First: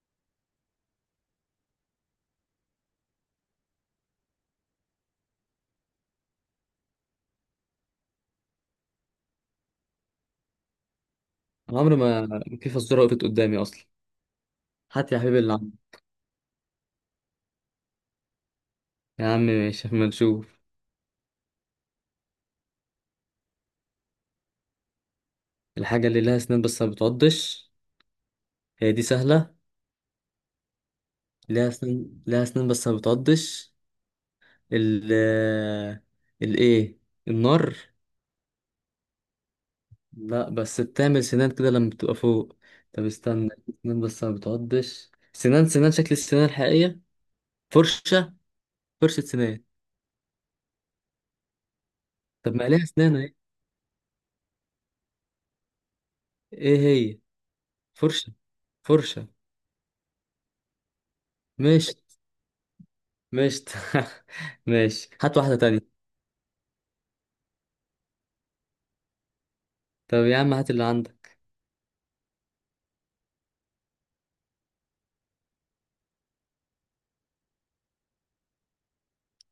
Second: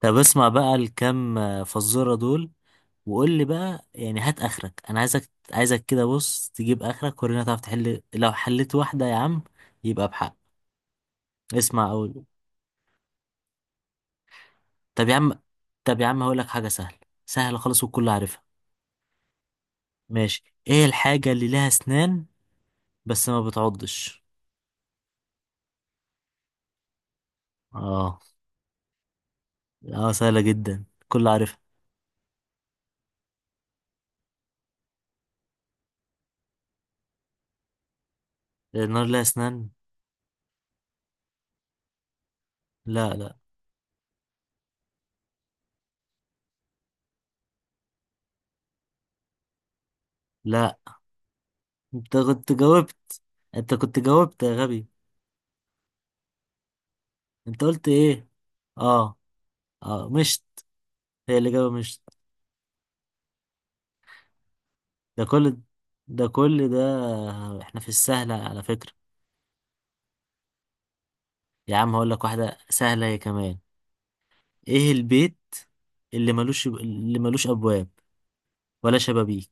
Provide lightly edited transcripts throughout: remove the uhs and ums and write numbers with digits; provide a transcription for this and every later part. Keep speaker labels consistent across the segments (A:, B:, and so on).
A: طب اسمع بقى الكام فزورة دول. وقول لي بقى يعني هات اخرك. انا عايزك عايزك كده، بص تجيب اخرك ورينا تعرف تحل. لو حليت واحدة يا عم يبقى بحق. اسمع
B: عمري
A: اول.
B: ما في فزورة وقفت قدامي أصلا.
A: طب
B: هات
A: يا
B: يا
A: عم
B: حبيبي اللي عندك.
A: طب يا عم هقول لك حاجة سهلة. سهلة خالص والكل عارفها.
B: يا عم ماشي أما
A: ماشي.
B: نشوف.
A: ايه الحاجة اللي لها اسنان بس ما بتعضش؟
B: الحاجة اللي لها أسنان بس ما بتعضش؟
A: اه.
B: هي دي سهلة.
A: اه سهلة جدا الكل عارفها.
B: لها أسنان، لها أسنان بس ما بتعضش. ال الإيه؟ النار.
A: النار لها اسنان.
B: لا، بس بتعمل سنان كده لما بتبقى فوق. طب
A: لا لا
B: استنى، سنان بس ما بتعضش، سنان سنان شكل السنان الحقيقية. فرشة، فرشة سنان.
A: لا. انت كنت
B: طب ما ليها أسنان
A: جاوبت
B: أهي.
A: انت كنت جاوبت يا غبي.
B: إيه؟ هي
A: انت قلت ايه؟
B: فرشة.
A: اه.
B: فرشة.
A: اه، مش، هي الإجابة
B: ماشي،
A: مش...
B: ماشي. ماشي،
A: ده
B: هات
A: كل
B: واحدة تانية.
A: ده كل ده، احنا في السهلة على فكرة.
B: طب يا عم هات اللي عندك.
A: يا عم هقول لك واحدة سهلة هي كمان. ايه البيت اللي ملوش أبواب ولا شبابيك؟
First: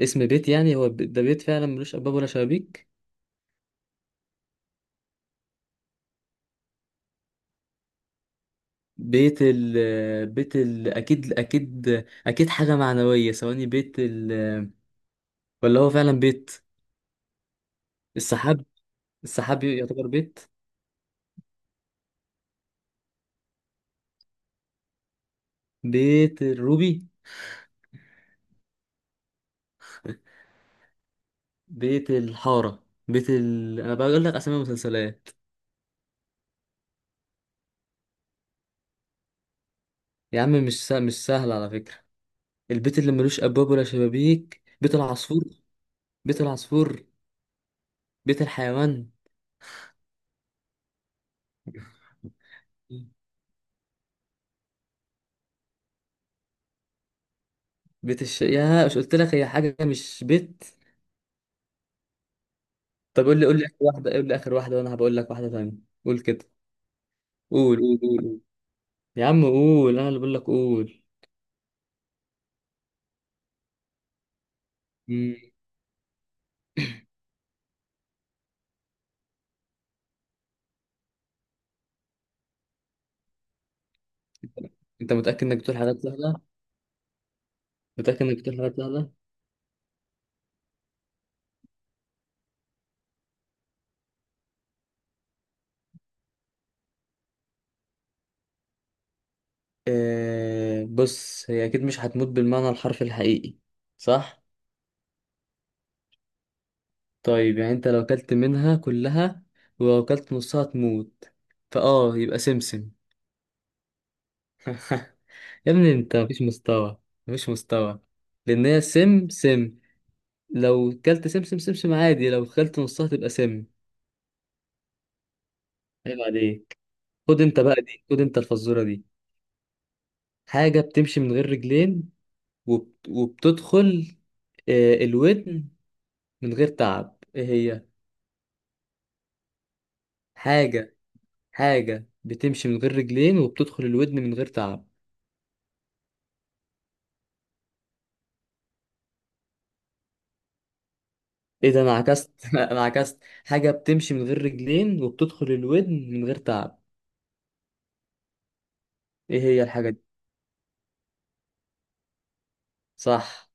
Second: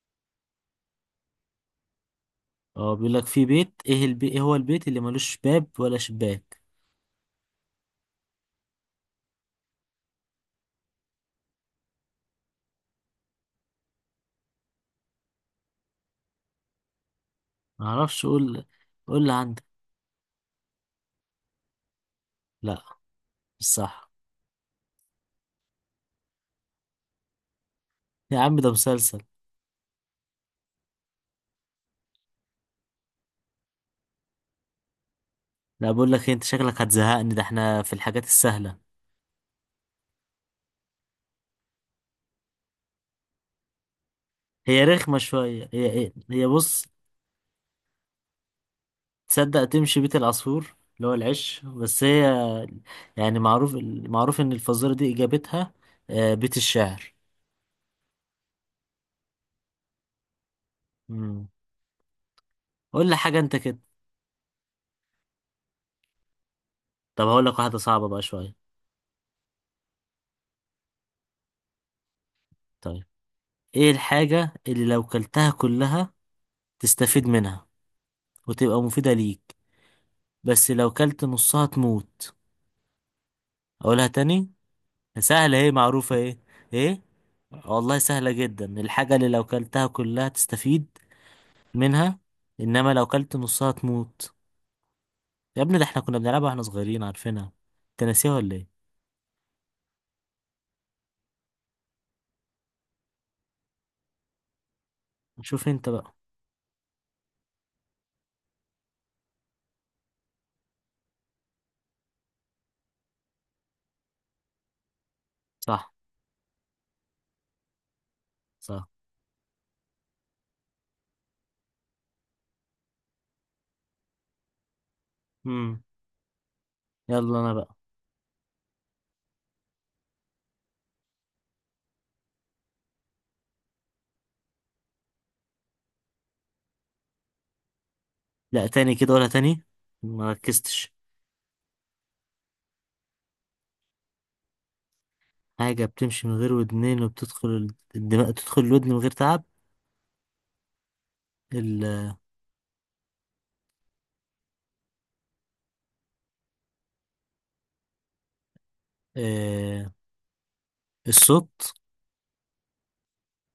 B: اسم بيت يعني، هو ده بيت فعلا ملوش ابواب ولا شبابيك؟
A: اه، بيقول لك في بيت، ايه ايه هو البيت اللي ملوش باب ولا شباك؟
B: بيت ال، بيت ال، اكيد اكيد، اكيد حاجه معنويه. ثواني، بيت ال، ولا هو فعلا بيت؟
A: معرفش، قول.
B: السحاب.
A: قول اللي
B: السحاب
A: عندك.
B: يعتبر بيت.
A: لا مش صح.
B: بيت الروبي.
A: يا عم ده مسلسل.
B: بيت الحاره، بيت ال، انا بقول لك اسامي مسلسلات.
A: لا بقول لك إيه، انت شكلك هتزهقني، ده احنا في الحاجات السهلة.
B: يا عم مش سهل، مش سهل على فكره. البيت اللي ملوش ابواب ولا شبابيك،
A: هي
B: بيت
A: رخمة
B: العصفور.
A: شوية. هي هي
B: بيت
A: هي بص.
B: العصفور. بيت الحيوان.
A: تصدق تمشي بيت العصفور اللي هو العش، بس هي يعني معروف. معروف ان الفزورة دي اجابتها آه، بيت الشعر.
B: يا مش قلت لك هي حاجه مش بيت.
A: مم. قول لي
B: طب
A: حاجة
B: قول لي،
A: انت
B: قول لي
A: كده.
B: اخر واحده، قول لي اخر واحده وانا هبقول لك واحده ثانيه. قول كده.
A: طب هقول لك واحدة
B: قول قول
A: صعبة
B: قول
A: بقى
B: قول.
A: شوية.
B: يا عم قول، انا اللي بقول لك قول.
A: طيب، ايه الحاجة اللي لو
B: مم.
A: كلتها كلها تستفيد منها وتبقى مفيدة ليك، بس لو كلت نصها تموت؟ اقولها تاني.
B: انت متاكد انك
A: سهلة ايه،
B: بتقول حاجات
A: معروفة ايه؟
B: سهله؟
A: ايه؟ والله
B: متاكد
A: سهلة
B: انك بتقول
A: جدا.
B: حاجات سهله؟
A: الحاجة اللي لو كلتها كلها تستفيد منها، انما لو كلت نصها تموت. يا ابني ده احنا كنا بنلعبها واحنا صغيرين، عارفينها. انت ناسيها ولا ايه؟
B: آه بص، هي اكيد مش هتموت بالمعنى الحرفي الحقيقي، صح؟
A: شوف انت بقى.
B: طيب يعني انت لو كلت منها كلها ولو كلت نصها تموت، فاه يبقى سمسم. يا ابني
A: صح.
B: انت مفيش مستوى، مفيش مستوى. لان هي
A: صح.
B: سم سم. لو كلت سمسم سمسم عادي، لو كلت نصها تبقى سم.
A: امم.
B: عيب عليك.
A: يلا
B: خد
A: انا
B: انت
A: بقى.
B: بقى دي، خد انت الفزورة دي. حاجة بتمشي من غير رجلين وبتدخل الودن من غير تعب. ايه هي؟
A: لا تاني كده، ولا تاني، ما ركزتش.
B: حاجة، حاجة بتمشي من غير رجلين وبتدخل الودن من غير تعب.
A: حاجة بتمشي من غير ودنين وبتدخل الدماغ، تدخل الودن من غير تعب.
B: ايه ده انا
A: ال...
B: عكست. انا عكست. حاجة بتمشي من غير رجلين وبتدخل الودن من غير تعب. ايه هي الحاجة
A: آه...
B: دي؟
A: الصوت.
B: صح.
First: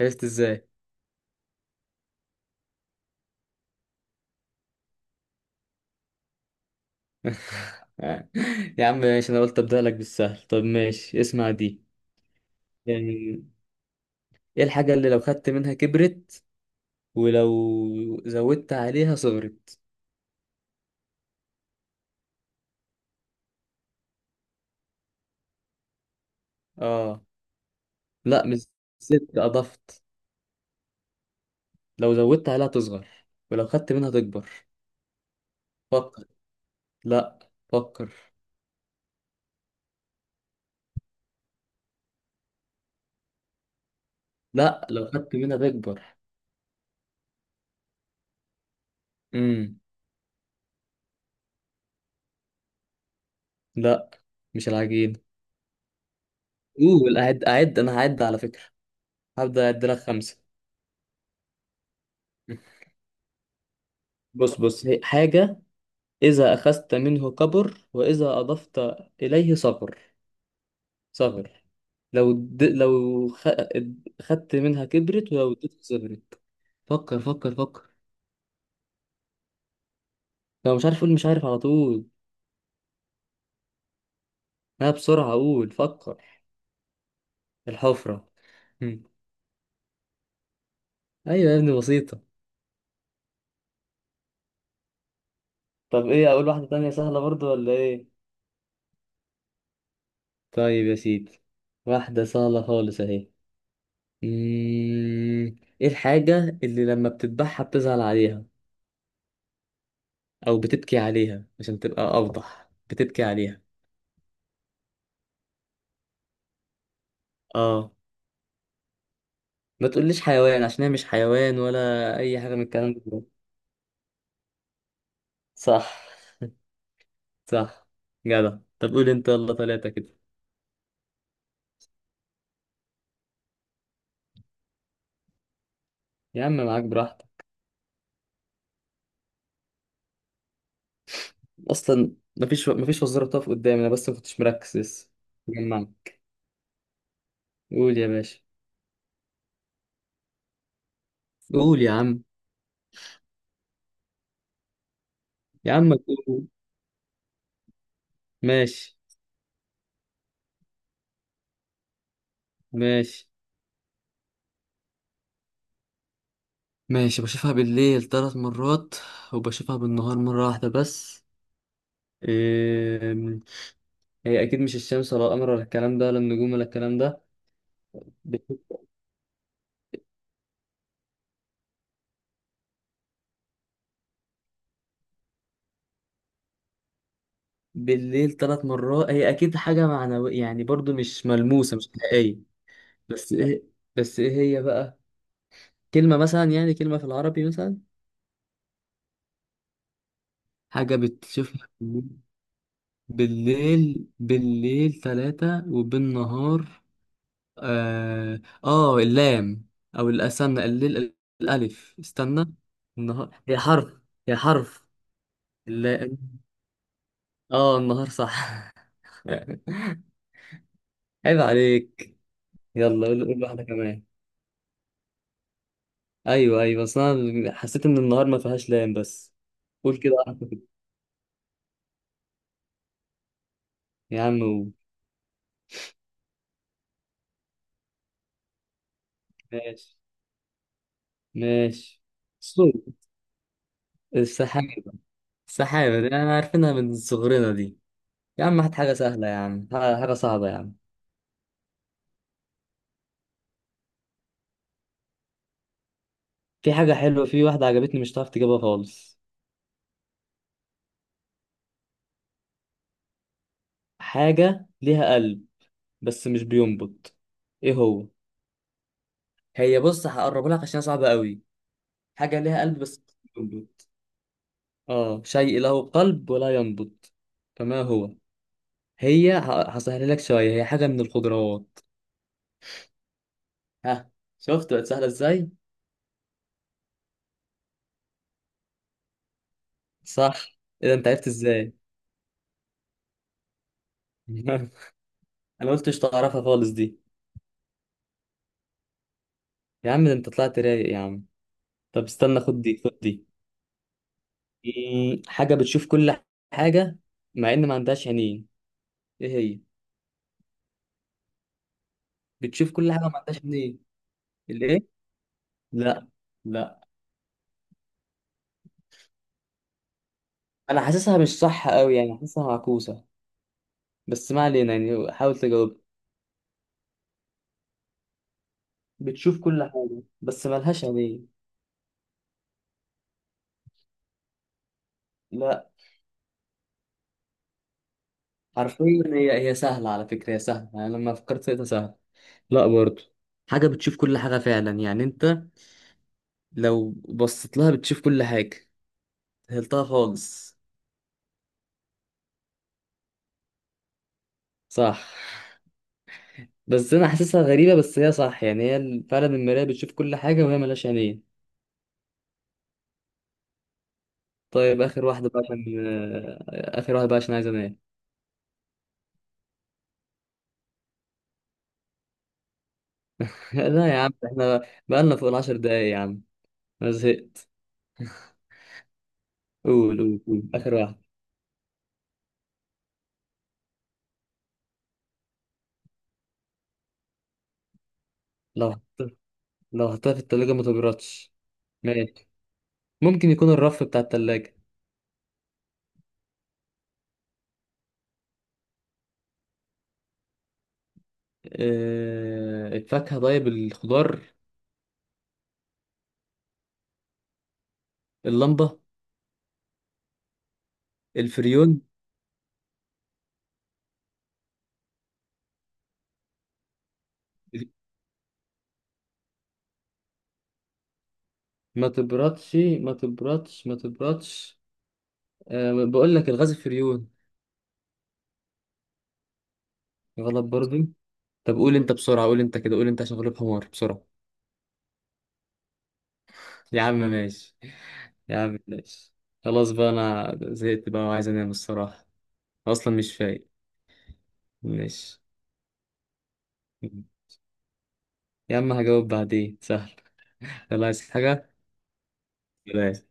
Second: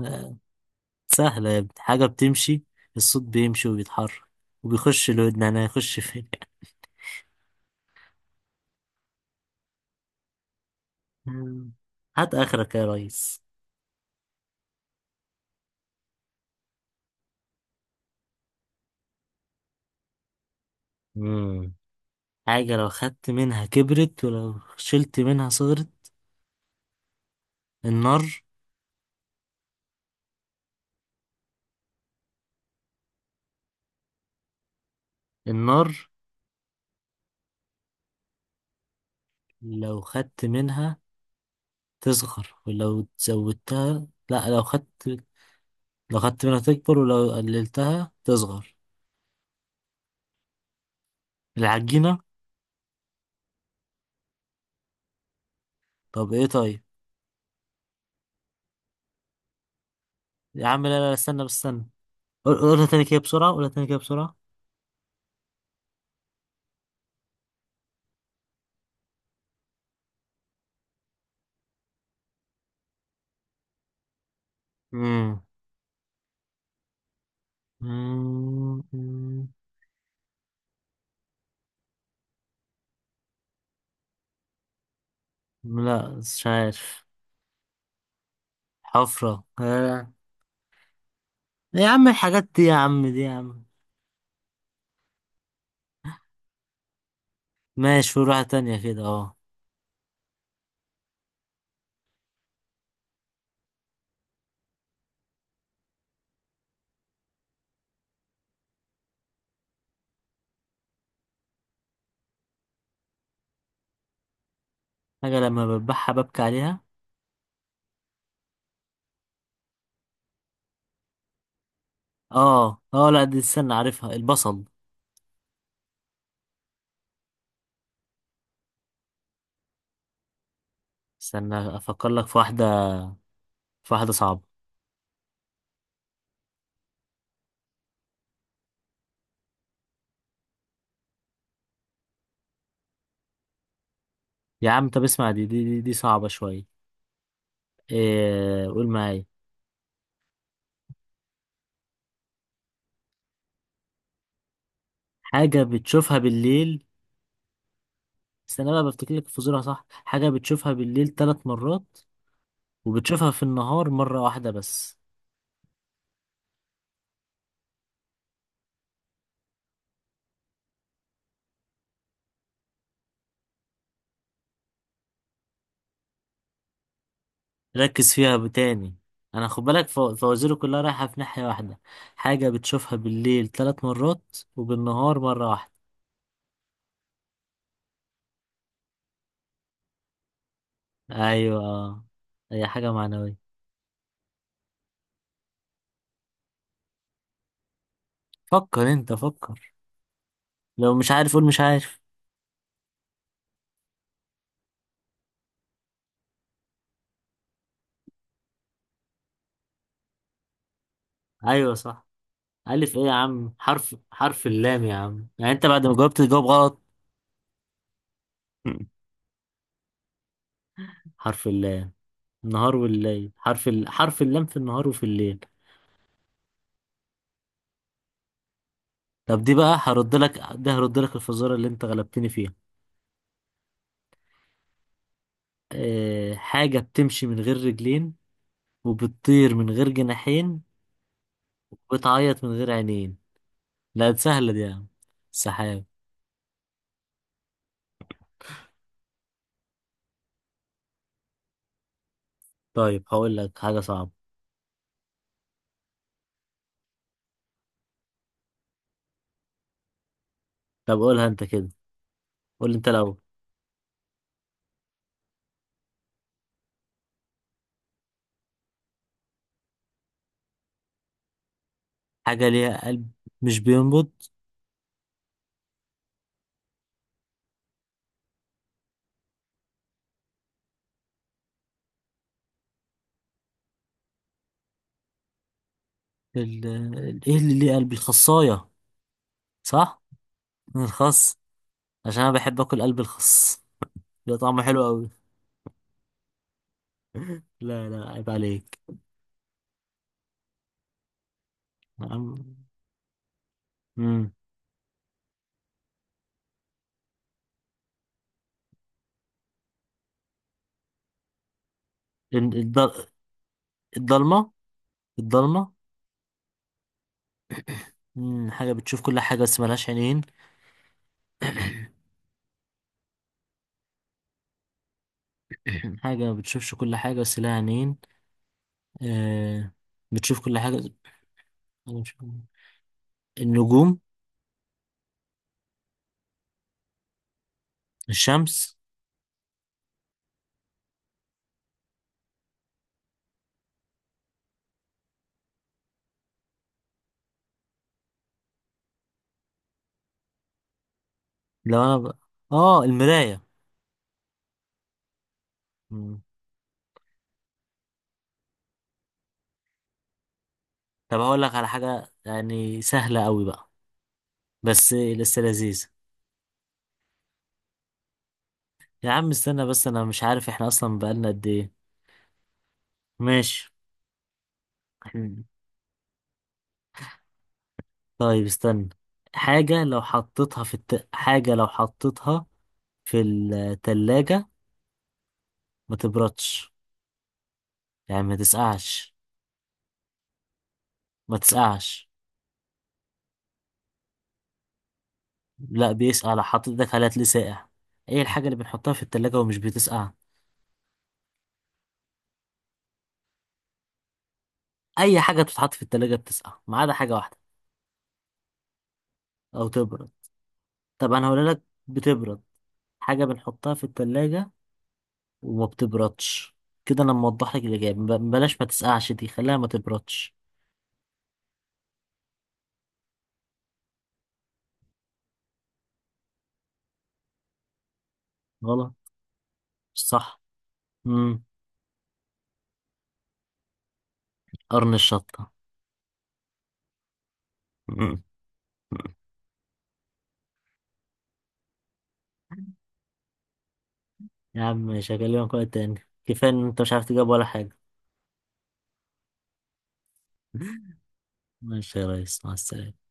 B: عرفت
A: آه...
B: ازاي؟
A: سهلة يا ابني. حاجة بتمشي، الصوت بيمشي وبيتحرك وبيخش الودن. انا هيخش فين؟
B: يا عم ماشي، انا قلت ابدأ لك بالسهل. طب ماشي اسمع
A: مم.
B: دي.
A: هات اخرك يا ريس.
B: يعني ايه الحاجة اللي لو خدت منها كبرت ولو زودت عليها صغرت؟
A: مم. حاجة لو خدت منها كبرت، ولو شلت منها صغرت.
B: اه.
A: النار.
B: لا مش، زدت، اضفت. لو زودت عليها تصغر ولو خدت منها تكبر.
A: النار.
B: فكر. لا فكر.
A: لو خدت منها تصغر ولو زودتها، لا، لو
B: لا، لو
A: خدت،
B: خدت منها تكبر.
A: لو خدت منها تكبر ولو قللتها تصغر.
B: امم.
A: العجينة.
B: لا، مش العجين.
A: طب ايه؟ طيب.
B: قول، اعد اعد، انا هعد على فكرة، هبدأ اعد لك خمسة.
A: يا عم لا لا استنى، بس استنى. قولها تاني كده بسرعة، قولها تاني كده بسرعة.
B: بص بص، هي حاجة إذا أخذت منه كبر وإذا أضفت إليه صغر، صغر. لو د... لو خ... خدت منها كبرت
A: مم.
B: ولو اديتها صغرت. فكر فكر فكر.
A: مم. مم.
B: لو مش عارف قول مش عارف على طول، انا بسرعة اقول
A: لا
B: فكر.
A: مش عارف.
B: الحفرة. هم.
A: حفرة آه.
B: ايوه يا ابني،
A: يا عم
B: بسيطة.
A: الحاجات دي، يا عم دي، يا عم.
B: طب ايه، اقول واحدة تانية سهلة برضو ولا ايه؟
A: ماشي، قول واحدة تانية كده، اه.
B: طيب يا سيدي، واحدة سهلة خالص اهي. ايه الحاجة اللي لما بتذبحها بتزعل عليها او بتبكي عليها؟ عشان تبقى اوضح، بتبكي عليها.
A: حاجة لما بذبحها ببكي عليها.
B: اه. ما تقوليش حيوان، عشان هي مش حيوان ولا اي حاجه من
A: اه.
B: الكلام
A: اه. لا
B: ده.
A: دي، استنى، عارفها، البصل.
B: صح. صح. جدع. طب قول انت يلا، ثلاثه كده.
A: استنى افكر لك في واحدة، في واحدة صعبة.
B: يا عم معاك براحتك اصلا، مفيش، مفيش وزاره بتقف قدامي انا، بس ما كنتش
A: يا
B: مركز
A: عم طب
B: لسه.
A: اسمع
B: جمعنا.
A: دي صعبة شوية.
B: قول يا باشا.
A: إيه؟ قول معايا.
B: قول يا عم.
A: حاجة
B: يا عم
A: بتشوفها
B: قول.
A: بالليل. استنى بقى
B: ماشي.
A: بفتكر لك الفزورة. صح، حاجة بتشوفها بالليل 3 مرات،
B: ماشي.
A: وبتشوفها في النهار مرة واحدة بس.
B: ماشي بشوفها بالليل 3 مرات وبشوفها بالنهار مره واحده بس. إيه... هي اكيد مش الشمس ولا القمر ولا الكلام ده، ولا النجوم ولا الكلام
A: ركز
B: ده.
A: فيها تاني. انا خد بالك، فوازيري كلها رايحة في ناحية واحدة. حاجة بتشوفها بالليل ثلاث مرات وبالنهار مرة واحدة.
B: بالليل 3 مرات، هي اكيد حاجه معنويه يعني، برضو مش
A: ايوه
B: ملموسه، مش
A: آه.
B: حقيقيه.
A: هي حاجة
B: بس
A: معنوية.
B: ايه؟ بس ايه؟ هي بقى كلمه مثلا، يعني كلمه في العربي مثلا.
A: فكر انت، فكر. لو
B: حاجه
A: مش عارف قول مش
B: بتشوفها
A: عارف.
B: بالليل، بالليل ثلاثه وبالنهار. اه، آه اللام، او الاستنى الليل،
A: ايوه
B: الالف،
A: صح.
B: استنى،
A: ألف إيه يا
B: النهار.
A: عم؟
B: هي حرف، هي
A: حرف اللام
B: حرف،
A: يا عم، يعني أنت بعد ما جاوبت
B: اللام.
A: تجاوب غلط؟
B: اه النهار، صح. عيب
A: حرف اللام.
B: عليك.
A: النهار
B: يلا قول،
A: والليل،
B: قول واحده كمان.
A: حرف اللام في النهار وفي الليل.
B: ايوه ايوه، بس انا حسيت ان النهار ما فيهاش لام بس.
A: طب دي بقى
B: قول كده
A: هرد لك،
B: واحدة كده.
A: ده هرد لك الفزورة اللي أنت غلبتني فيها.
B: يا عم قول.
A: حاجة بتمشي من غير رجلين، وبتطير من غير
B: ماشي.
A: جناحين،
B: ماشي.
A: وبتعيط من غير
B: الصوت.
A: عينين. لا دي سهلة دي
B: السحابة.
A: يا عم. السحاب.
B: السحابة دي انا عارفينها من صغرنا دي. يا عم هات حاجة سهلة يا عم، حاجة صعبة يا عم.
A: طيب هقول لك حاجة صعبة.
B: في حاجة حلوة، في واحدة عجبتني مش هتعرف تجيبها خالص.
A: طب قولها أنت كده. قول أنت الأول.
B: حاجة ليها قلب بس مش بينبض. ايه هو؟ هي بص، هقربها لك عشان هي صعبة قوي. حاجة
A: حاجة
B: ليها قلب
A: ليها
B: بس
A: قلب
B: مش
A: مش
B: بينبض.
A: بينبض.
B: اه، شيء له قلب ولا ينبض، فما هو؟ هي هسهلها لك شوية، هي حاجة من الخضروات. ها. شفت بقت سهلة ازاي؟
A: إيه اللي ليه قلب؟ الخصاية صح؟
B: صح.
A: من
B: اذا انت عرفت
A: الخس،
B: ازاي؟
A: عشان انا بحب اكل قلب الخس، ده طعمه حلو قوي.
B: انا قلت مش تعرفها خالص دي.
A: لا لا عيب عليك.
B: يا عم ده انت طلعت رايق يا عم. طب استنى،
A: نعم.
B: خد دي، خد دي.
A: امم.
B: حاجة بتشوف كل حاجة مع ان ما عندهاش عينين. ايه هي؟ بتشوف كل حاجة ما عندهاش عينين.
A: الضلمه.
B: الايه؟
A: الضلمه.
B: لا. لا.
A: حاجه بتشوف كل حاجه بس ملهاش عينين.
B: انا حاسسها مش صح قوي يعني، حاسسها معكوسة، بس ما علينا يعني، حاول تجاوب.
A: حاجه ما بتشوفش كل حاجه بس لها عينين.
B: بتشوف كل
A: آه،
B: حاجة
A: بتشوف
B: بس
A: كل حاجه.
B: ملهاش عينين.
A: أنا مش- النجوم.
B: لا،
A: الشمس.
B: حرفيا هي، هي سهلة على فكرة، هي سهلة، أنا لما فكرت فيها سهلة. لا برضو. حاجة بتشوف كل حاجة فعلا يعني، أنت لو بصيت لها بتشوف كل حاجة. سهلتها خالص.
A: لو انا ب... اه المرايه.
B: صح.
A: مم.
B: بس أنا حاسسها غريبة، بس هي صح يعني، هي فعلا المراية بتشوف كل حاجة وهي ملهاش
A: طب
B: عينين.
A: هقول لك على حاجه يعني سهله قوي بقى.
B: طيب
A: بس
B: آخر واحدة بقى
A: لسه لذيذه.
B: عشان، آخر واحدة بقى عشان عايز أنام.
A: يا عم استنى بس، انا مش عارف احنا اصلا بقالنا قد ايه. ماشي.
B: لا يا عم إحنا بقالنا فوق
A: مم.
B: ال 10 دقايق يا عم. أنا زهقت.
A: طيب استنى. حاجة
B: قول
A: لو
B: قول قول
A: حطيتها
B: آخر واحدة.
A: حاجة لو حطيتها في التلاجة ما تبردش، يعني ما
B: لو
A: تسقعش.
B: حطيتها، لو حطيتها في التلاجة ما تبردش.
A: ما تسقعش.
B: ماشي. ممكن يكون الرف بتاع التلاجة.
A: لا بيسقع، لو حطيت ايدك عليها تلاقيه ساقع. ايه الحاجة اللي بنحطها في التلاجة ومش بتسقع؟
B: الفاكهة، طيب الخضار.
A: اي حاجة بتتحط في التلاجة بتسقع ما عدا حاجة واحدة،
B: اللمبة.
A: او تبرد. طب انا هقول لك،
B: الفريون.
A: بتبرد. حاجة بنحطها في التلاجة وما بتبردش. كده انا موضح لك الاجابة، بلاش ما تسقعش دي، خليها ما تبردش.
B: ما تبردش، ما تبردش، ما تبردش. أه بقول لك الغاز، الفريون.
A: غلط. مش صح.
B: غلط برضه.
A: امم.
B: طب قول انت بسرعة، قول انت كده، قول انت عشان غلوب حمار بسرعة.
A: قرن الشطة.
B: يا عم ماشي.
A: مم.
B: يا عم ماشي. خلاص بقى، انا زهقت بقى وعايز انام الصراحة، اصلا مش فايق.
A: يا عم مش
B: ماشي،
A: هكلمك وقت تاني، كفاية ان انت مش عارف تجاوب ولا حاجة.
B: يا عم هجاوب بعدين سهل. يلا عايز حاجة؟
A: ماشي يا ريس، مع السلامة.
B: بلاش.